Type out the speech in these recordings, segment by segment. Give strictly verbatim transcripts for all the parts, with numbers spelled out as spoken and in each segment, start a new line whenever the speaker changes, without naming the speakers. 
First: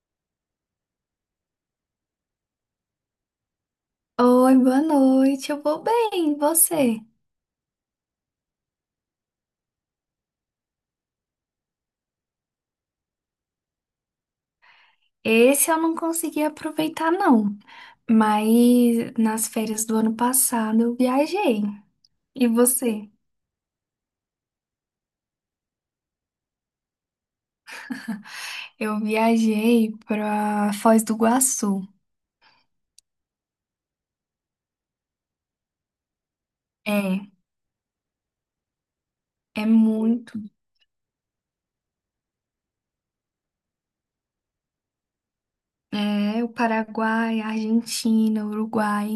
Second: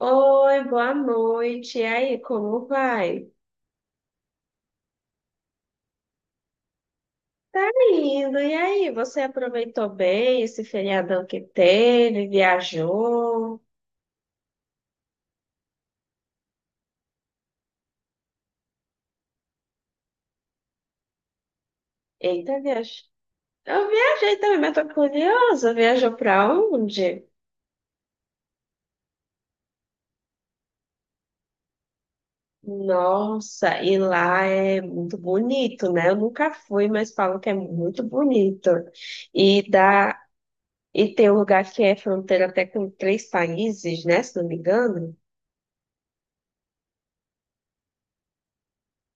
Oi, boa noite. E aí, como vai?
Oi, boa noite. Eu vou bem, e você?
Tá indo. E aí, você aproveitou bem esse feriadão que teve? Viajou?
Esse eu não consegui aproveitar, não. Mas nas férias do ano passado eu viajei. E
Eita, viajou.
você?
Eu viajei também, mas tô curiosa. Viajou pra onde?
Eu viajei para Foz do Iguaçu.
Nossa, e lá é muito bonito, né? Eu nunca fui, mas
É,
falam que é muito bonito.
é
E dá...
muito.
e tem um lugar que é fronteira até com três países, né? Se não me engano.
É, o Paraguai, a Argentina, o Uruguai.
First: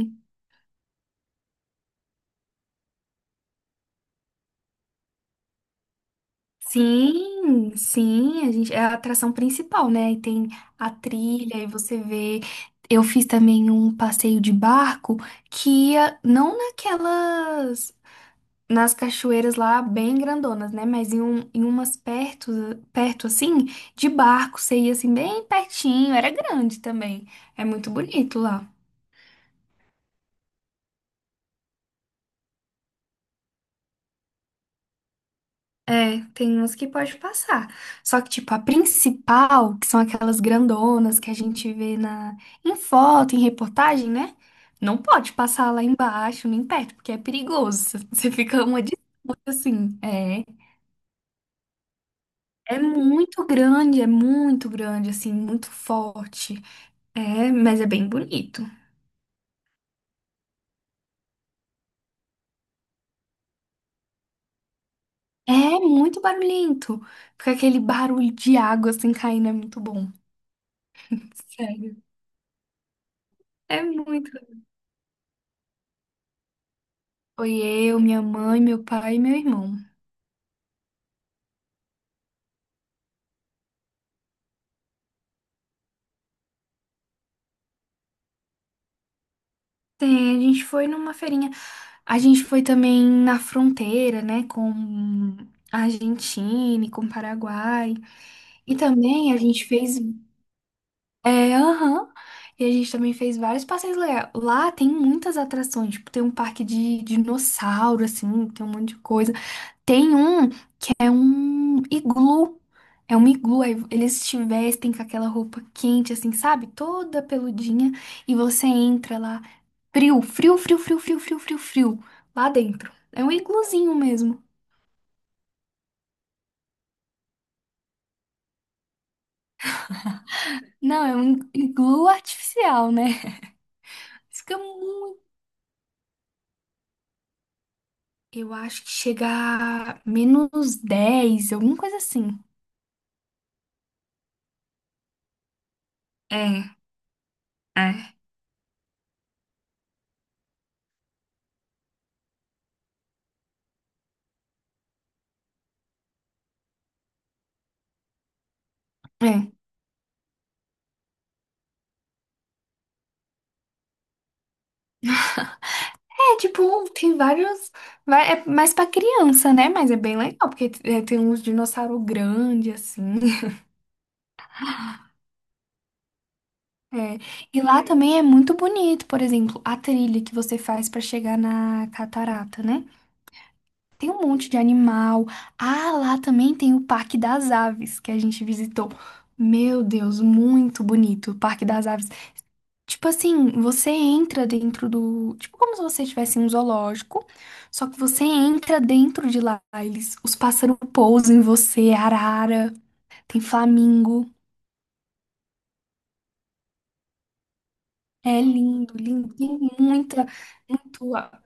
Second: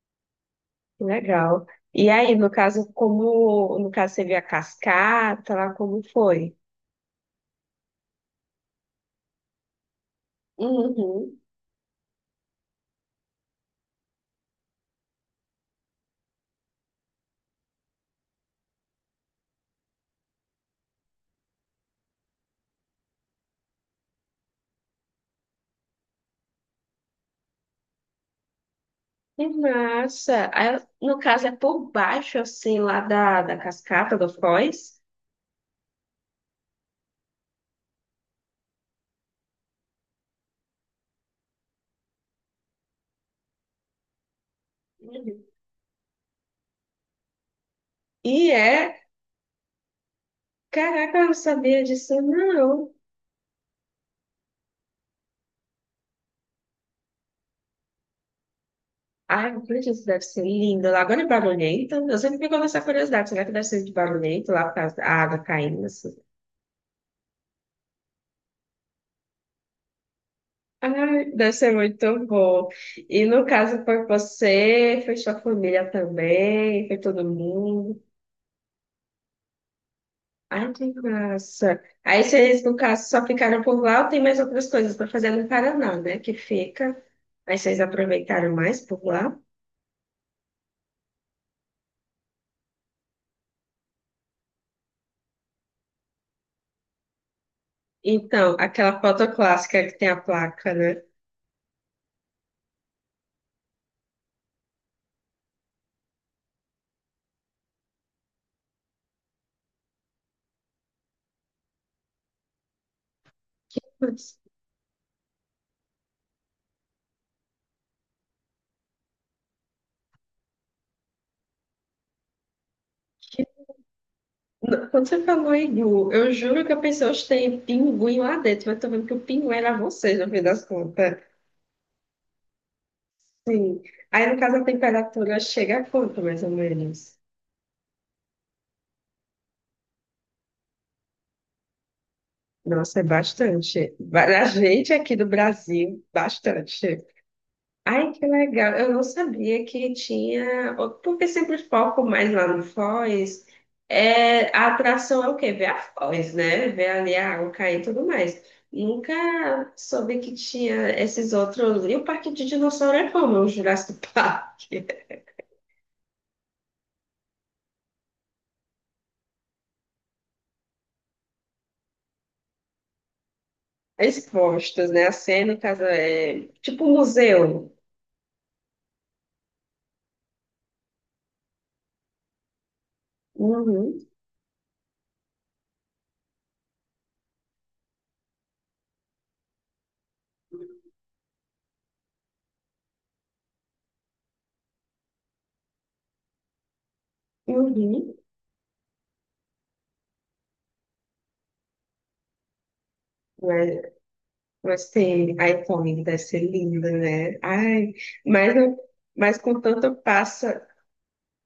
Que legal. E aí, no caso, como no caso você viu a cascata lá, como foi?
Sim, sim, a gente, é a atração principal, né? E tem a
Uhum.
trilha, e você vê. Eu fiz também um passeio de barco que ia não naquelas, nas cachoeiras lá bem grandonas, né? Mas em, um, em umas perto, perto assim, de barco, você ia assim bem pertinho, era grande também. É muito bonito lá.
Que massa. Aí, no caso, é por baixo, assim, lá da, da cascata do Foz.
É, tem uns que pode passar. Só que, tipo, a principal, que são aquelas grandonas que a gente vê na... em foto, em reportagem, né? Não pode
Uhum.
passar lá embaixo, nem perto, porque é perigoso. Você
E
fica uma
é,
disputa, assim. É,
caraca, eu não sabia disso,
é
não.
muito grande, é muito grande, assim, muito forte. É, mas é bem bonito.
Ai, meu Deus, isso deve ser lindo lá. Agora é barulhento. Eu sempre fico com essa curiosidade. Será que deve ser de barulhento lá por causa da água
É
caindo? Assim?
muito barulhento. Porque aquele barulho de água, assim, caindo é muito bom.
Ai, deve ser
Sério.
muito bom. E no
É
caso foi
muito.
você, foi sua família também, foi todo
Foi eu,
mundo.
minha mãe, meu pai e meu irmão.
Ai, que massa. Aí vocês, no caso, só ficaram por lá ou tem mais outras coisas para fazer no Paraná, né? Que fica. Aí vocês aproveitaram mais por lá.
Tem, a gente foi numa feirinha. A gente foi também na fronteira, né, com a Argentina e com o Paraguai.
Então,
E
aquela foto
também a gente
clássica que
fez.
tem a placa, né?
É, aham. E a gente também fez vários passeios legais. Lá tem muitas atrações, tipo, tem um parque de dinossauro, assim, tem um monte de coisa. Tem um. É um iglu. É um iglu. Aí eles
Putz,
te vestem com aquela roupa quente, assim, sabe? Toda peludinha. E você entra lá, frio, frio, frio, frio, frio, frio, frio, frio. Lá dentro. É um
que-
igluzinho mesmo.
quando você falou Igu, eu juro que eu pensei, hoje tem pinguim lá dentro, mas tô vendo que o pinguim era vocês, no fim das
Não, é
contas.
um iglu artificial, né?
Sim. Aí, no caso,
Fica
a
muito.
temperatura chega a quanto, mais ou menos?
Eu acho que chega a menos dez, alguma coisa assim.
Nossa, é bastante. Para a gente aqui do Brasil,
É,
bastante. Ai,
é.
que legal. Eu não sabia que tinha. Porque sempre o foco mais lá no Foz. É... A atração é o quê? Ver a Foz, né? Ver ali a água cair e tudo mais. Nunca
É.
soube que tinha esses outros. E o Parque de Dinossauro é como? O Jurassic Park.
É, tipo, tem vários. vai- É mais pra criança, né? Mas é bem legal, porque é, tem uns dinossauros grandes, assim.
Expostos, né? A cena, no caso, é tipo um
É. E
museu.
lá também é muito bonito, por exemplo, a trilha que você faz pra chegar na catarata, né?
Uhum,
Tem um monte de animal. Ah, lá também tem o Parque das Aves, que a gente visitou. Meu Deus, muito bonito. O Parque das Aves. Tipo assim, você entra dentro do. Tipo, como se você estivesse em um zoológico, só que
uhum.
você entra dentro de lá. Eles, os pássaros pousam em você, é arara, tem
Mas,
flamingo.
mas tem iPhone, deve ser linda, né? Ai,
É
mas, eu-
lindo, lindo.
mas
Tem
com tanto
muita,
pássaro.
muito ah,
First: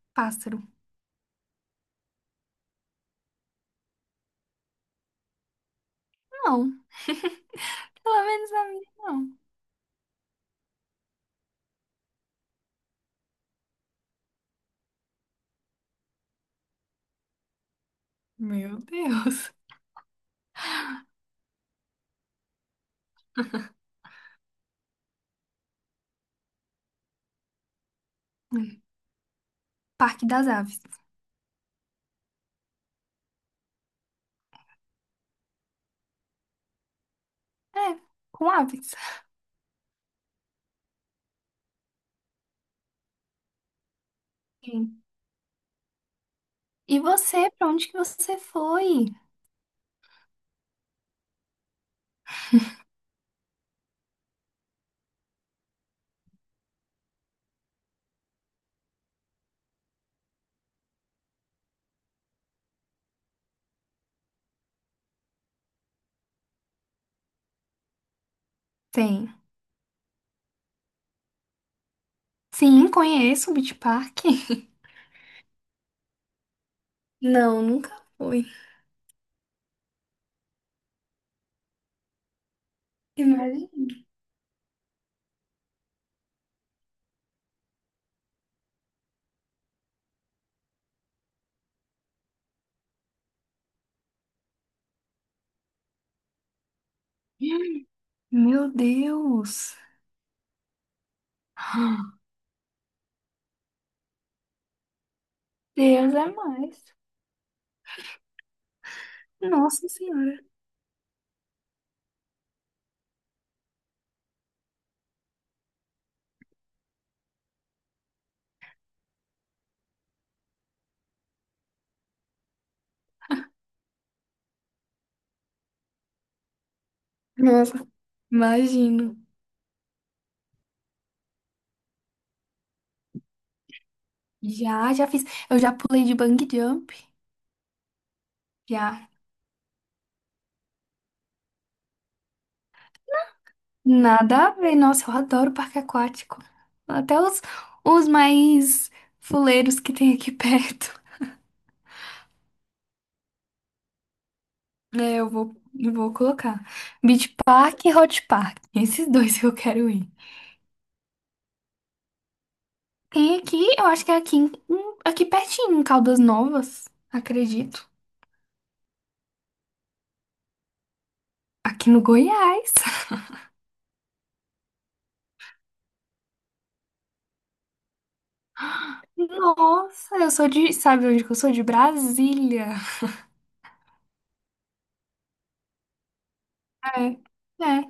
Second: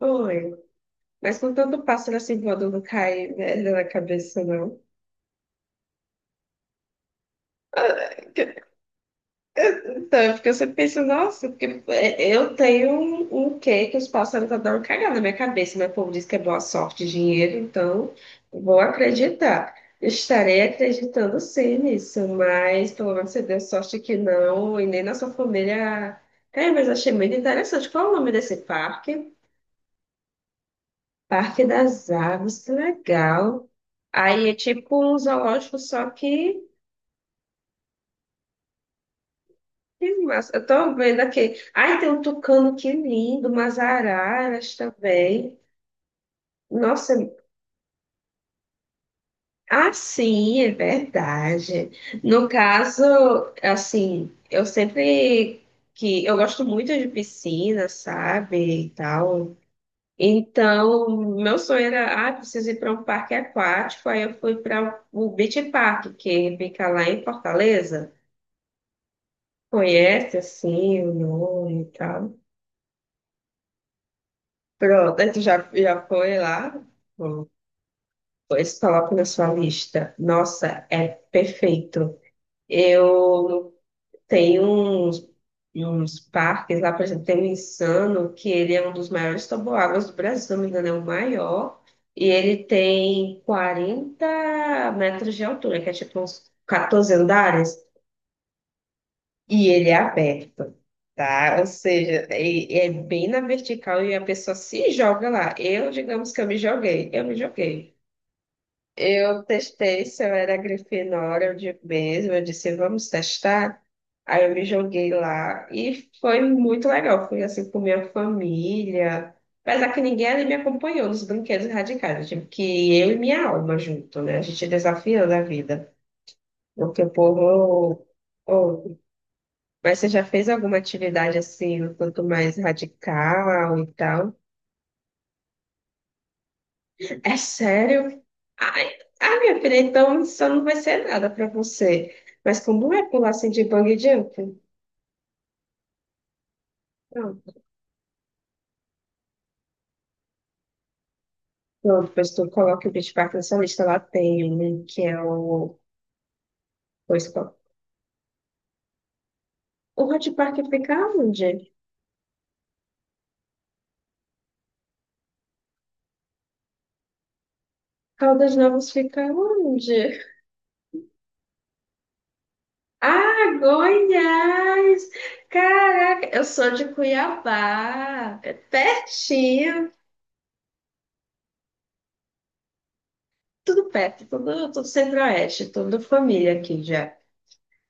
Oi,
pássaro.
mas com tanto pássaro assim voando não cai, velho, na cabeça, não.
Não, pelo menos na minha, não.
Então, é porque eu sempre penso, nossa, porque é, eu tenho um, um quê que os pássaros adoram cagar na minha cabeça. Meu povo diz que é boa sorte, dinheiro, então vou
Meu Deus.
acreditar. Estarei acreditando sim nisso, mas pelo menos você deu sorte que não, e nem na sua família. Cara, mas achei muito interessante. Qual é o nome desse parque?
Parque das Aves.
Parque das Aves, que legal. Aí é tipo um zoológico, só que
É, com aves.
Que massa. Eu tô vendo aqui. Ai, tem um tucano que lindo, umas araras
Sim.
também.
E
Nossa,
você, pra onde que você foi?
ah, sim, é verdade. No caso, assim, eu sempre que eu gosto muito de piscina, sabe, e tal. Então, meu sonho era, ah, preciso ir para um parque aquático. Aí eu fui para o Beach Park, que fica lá em Fortaleza.
Tem.
Conhece, assim, o nome e tal.
Sim, conheço o Beach Park.
Pronto, aí tu já, já foi lá? Hum,
Não, nunca fui.
Pois coloca na sua lista. Nossa, é perfeito.
Imagina.
Eu tenho uns, uns parques lá, por exemplo, tem o Insano, que ele é um dos maiores toboáguas do Brasil, se não me engano, é o maior. E ele tem quarenta metros de altura, que é tipo uns quatorze andares,
Meu
e
Deus.
ele é aberto. Tá? Ou seja, é, é bem na vertical e a pessoa se joga lá. Eu,
Deus é
digamos que eu me
mais.
joguei, eu me joguei. Eu
Nossa
testei se eu
Senhora.
era Grifinória, eu digo mesmo, eu disse, vamos testar. Aí eu me joguei lá e foi muito legal. Fui assim com minha família, apesar que ninguém ali me acompanhou nos brinquedos radicais. Eu tive que ir eu e minha alma junto, né? A gente desafiando a vida. Porque o
Nossa.
povo. Oh,
Imagino.
mas você já fez alguma atividade assim, um tanto mais radical e tal?
Já, já fiz. Eu já pulei de bungee jump.
É sério? Ai,
Já.
ah, minha filha, então isso não vai ser nada pra você. Mas como é pular assim de bungee
Nada a
jump?
ver. Nossa, eu adoro parque aquático. Até os,
Pronto,
os mais fuleiros que tem aqui perto.
pronto, depois tu coloca o Beach Park na sua lista. Lá tem um que
É,
é
eu vou,
o...
eu vou colocar.
Pois,
Beach
qual?
Park e Hot Park. Esses dois que eu quero
O
ir.
Hot Park fica onde?
Tem aqui, eu acho que é aqui, em- em- aqui pertinho, em Caldas Novas, acredito.
Caldas Novas fica onde?
Aqui no Goiás.
Ah, Goiás! Caraca, eu sou de Cuiabá. É pertinho.
Nossa, eu sou de. Sabe onde que eu sou? De Brasília.
Tudo perto, tudo, tudo centro-oeste, tudo família aqui
É.
já.
É.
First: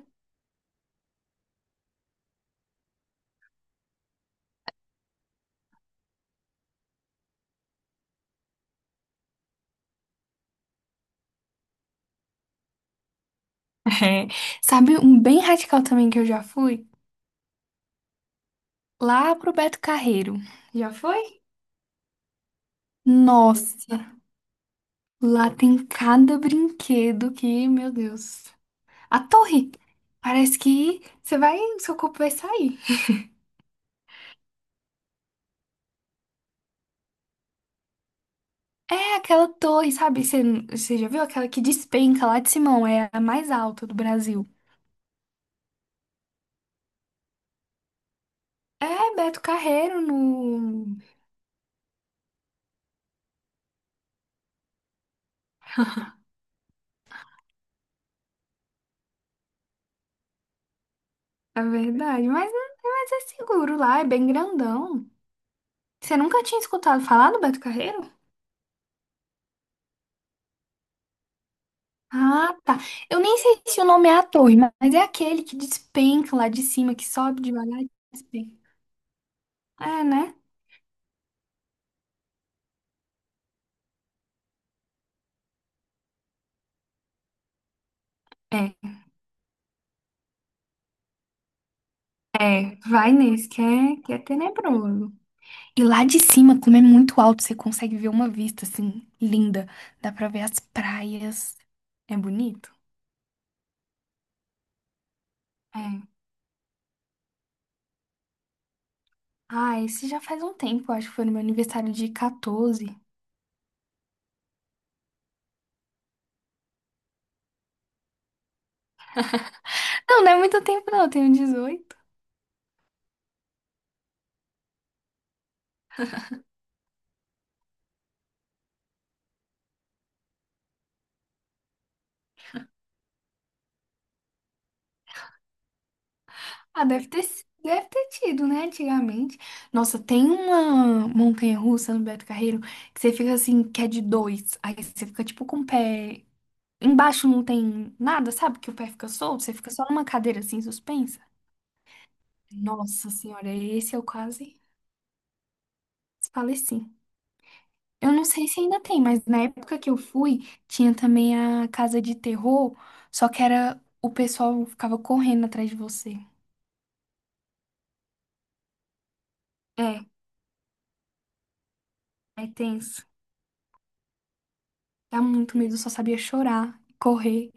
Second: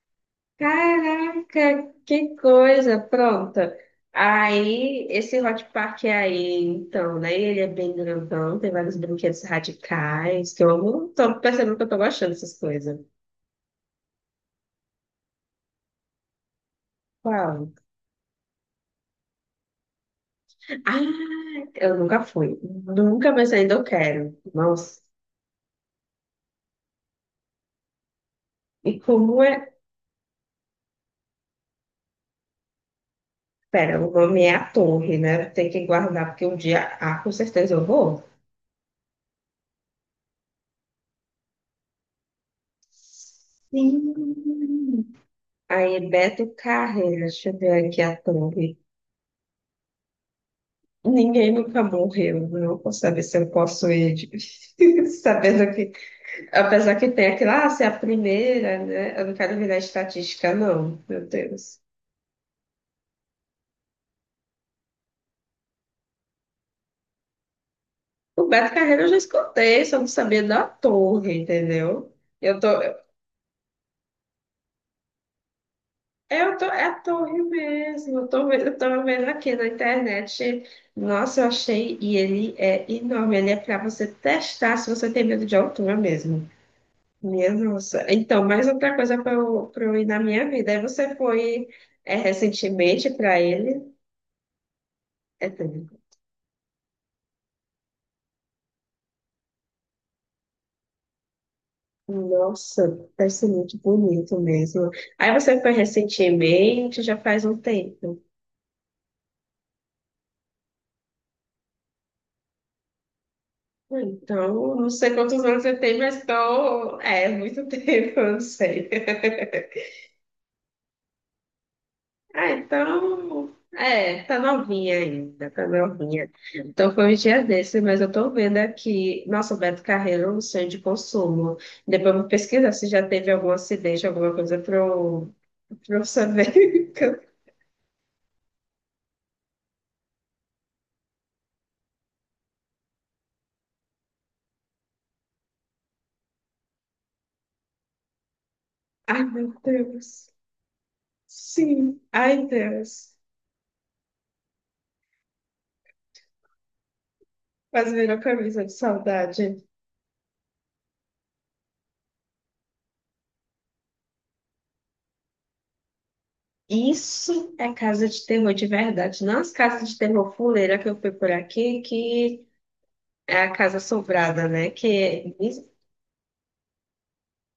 Caraca, que coisa, pronta. Aí, esse Hot Park é aí, então, né? Ele é bem grandão, tem vários brinquedos radicais, que eu amo. Tô percebendo que eu tô gostando dessas coisas.
É. Sabe um bem radical também que eu já fui?
Qual?
Lá pro Beto Carreiro. Já
Ah,
foi?
eu nunca fui. Nunca, mas ainda eu
Nossa,
quero. Nossa.
lá tem cada brinquedo que, meu Deus.
E
A
como é?
torre. Parece que você vai, seu corpo vai sair.
Pera, o nome é a Torre, né? Tem que guardar, porque um dia, ah, com certeza eu vou.
É aquela torre, sabe? Você, você já viu aquela que despenca lá de Simão? É a mais alta do Brasil.
Sim. Aí, Beto Carreira, deixa eu ver aqui a thumb.
É Beto Carreiro no.
Ninguém nunca morreu, não vou saber se eu posso ir, de- sabendo que, apesar que tem aquilo, ah, se é a primeira, né? Eu não quero virar estatística, não, meu
É
Deus.
verdade, mas, é- mas é seguro lá, é bem grandão. Você nunca tinha escutado falar do Beto Carreiro?
O Beto Carreira eu já escutei, só não sabia da torre, entendeu?
Ah,
Eu tô,
tá. Eu nem sei se o nome é a torre, ma- mas é aquele que despenca lá
eu
de
tô, é
cima,
a
que
torre
sobe devagar e
mesmo, eu tô,
despenca.
vendo- eu tô vendo aqui na
É, né?
internet, nossa, eu achei, e ele é enorme, ele é pra você testar se você tem medo de altura mesmo. Minha nossa. Então, mais
É,
outra coisa para eu, pra eu ir na minha vida. Aí você foi é,
é.
recentemente
Vai
para
nesse, que
ele.
é, que é tenebroso.
É,
E
tudo.
lá de cima, como é muito alto, você consegue ver uma vista, assim, linda. Dá pra ver as praias. É bonito?
Nossa, deve ser muito bonito mesmo. Aí você foi
É.
recentemente, já faz um tempo.
Ah, esse já faz um tempo, acho que foi no meu aniversário de quatorze.
Então, não sei quantos anos você tem, mas tô... É, muito tempo, eu não sei.
Não, não é muito tempo, não. Eu tenho dezoito.
Ah, então. É, tá novinha ainda, tá novinha. Então foi um dia desse, mas eu tô vendo aqui. Nossa, o Beto Carreiro, é um sonho de consumo. Depois eu vou pesquisar se já teve algum acidente, alguma coisa pra eu, pra eu
Ah,
saber.
deve ter, si- deve ter tido, né? Antigamente. Nossa, tem uma montanha-russa no Beto Carreiro que você fica assim, que é de dois. Aí você fica tipo com o pé. Embaixo não tem nada, sabe? Que o pé fica
Ai,
solto,
meu
você fica só numa
Deus.
cadeira assim, suspensa.
Sim, ai,
Nossa
Deus.
senhora, esse eu quase faleci.
Quase
Eu
virou
não sei se
camisa de
ainda tem, mas na
saudade.
época que eu fui, tinha também a casa de terror, só que era o pessoal ficava correndo atrás de você.
Isso é casa de terror de verdade, não as casas de
É,
terror fuleira que eu fui por aqui, que
é tenso.
é a casa assombrada, né? Que
Dá
é
muito medo, eu só sabia chorar, correr.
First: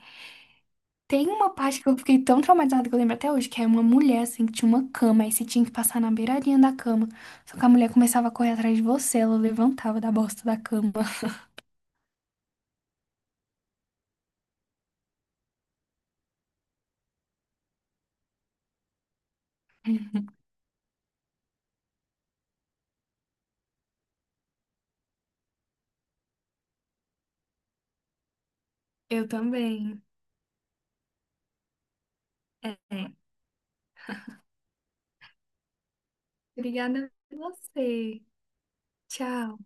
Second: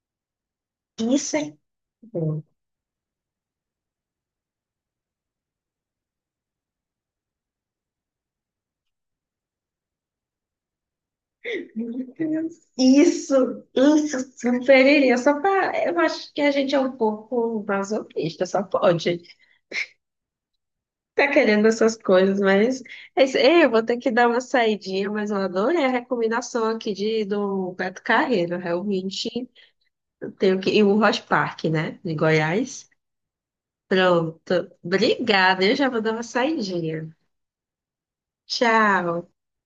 Tem
isso
uma
é
parte que eu fiquei tão traumatizada que eu lembro até hoje, que é uma mulher, assim, que tinha uma cama, aí você tinha que passar na beiradinha da cama. Só que a mulher começava a correr atrás de você, ela levantava da bosta da cama.
Isso, isso, superiria. Só pra, eu acho que a gente é um pouco masoquista, só pode. Tá querendo essas coisas, mas é isso. Ei, eu vou ter que dar uma saidinha, mas eu adorei a recomendação aqui de, do Beto Carreiro. Realmente
Eu também.
eu tenho que. E o Rock Park, né? De
É.
Goiás. Pronto. Obrigada. Eu já vou dar uma saidinha.
Obrigada a você.
Tchau.
Tchau.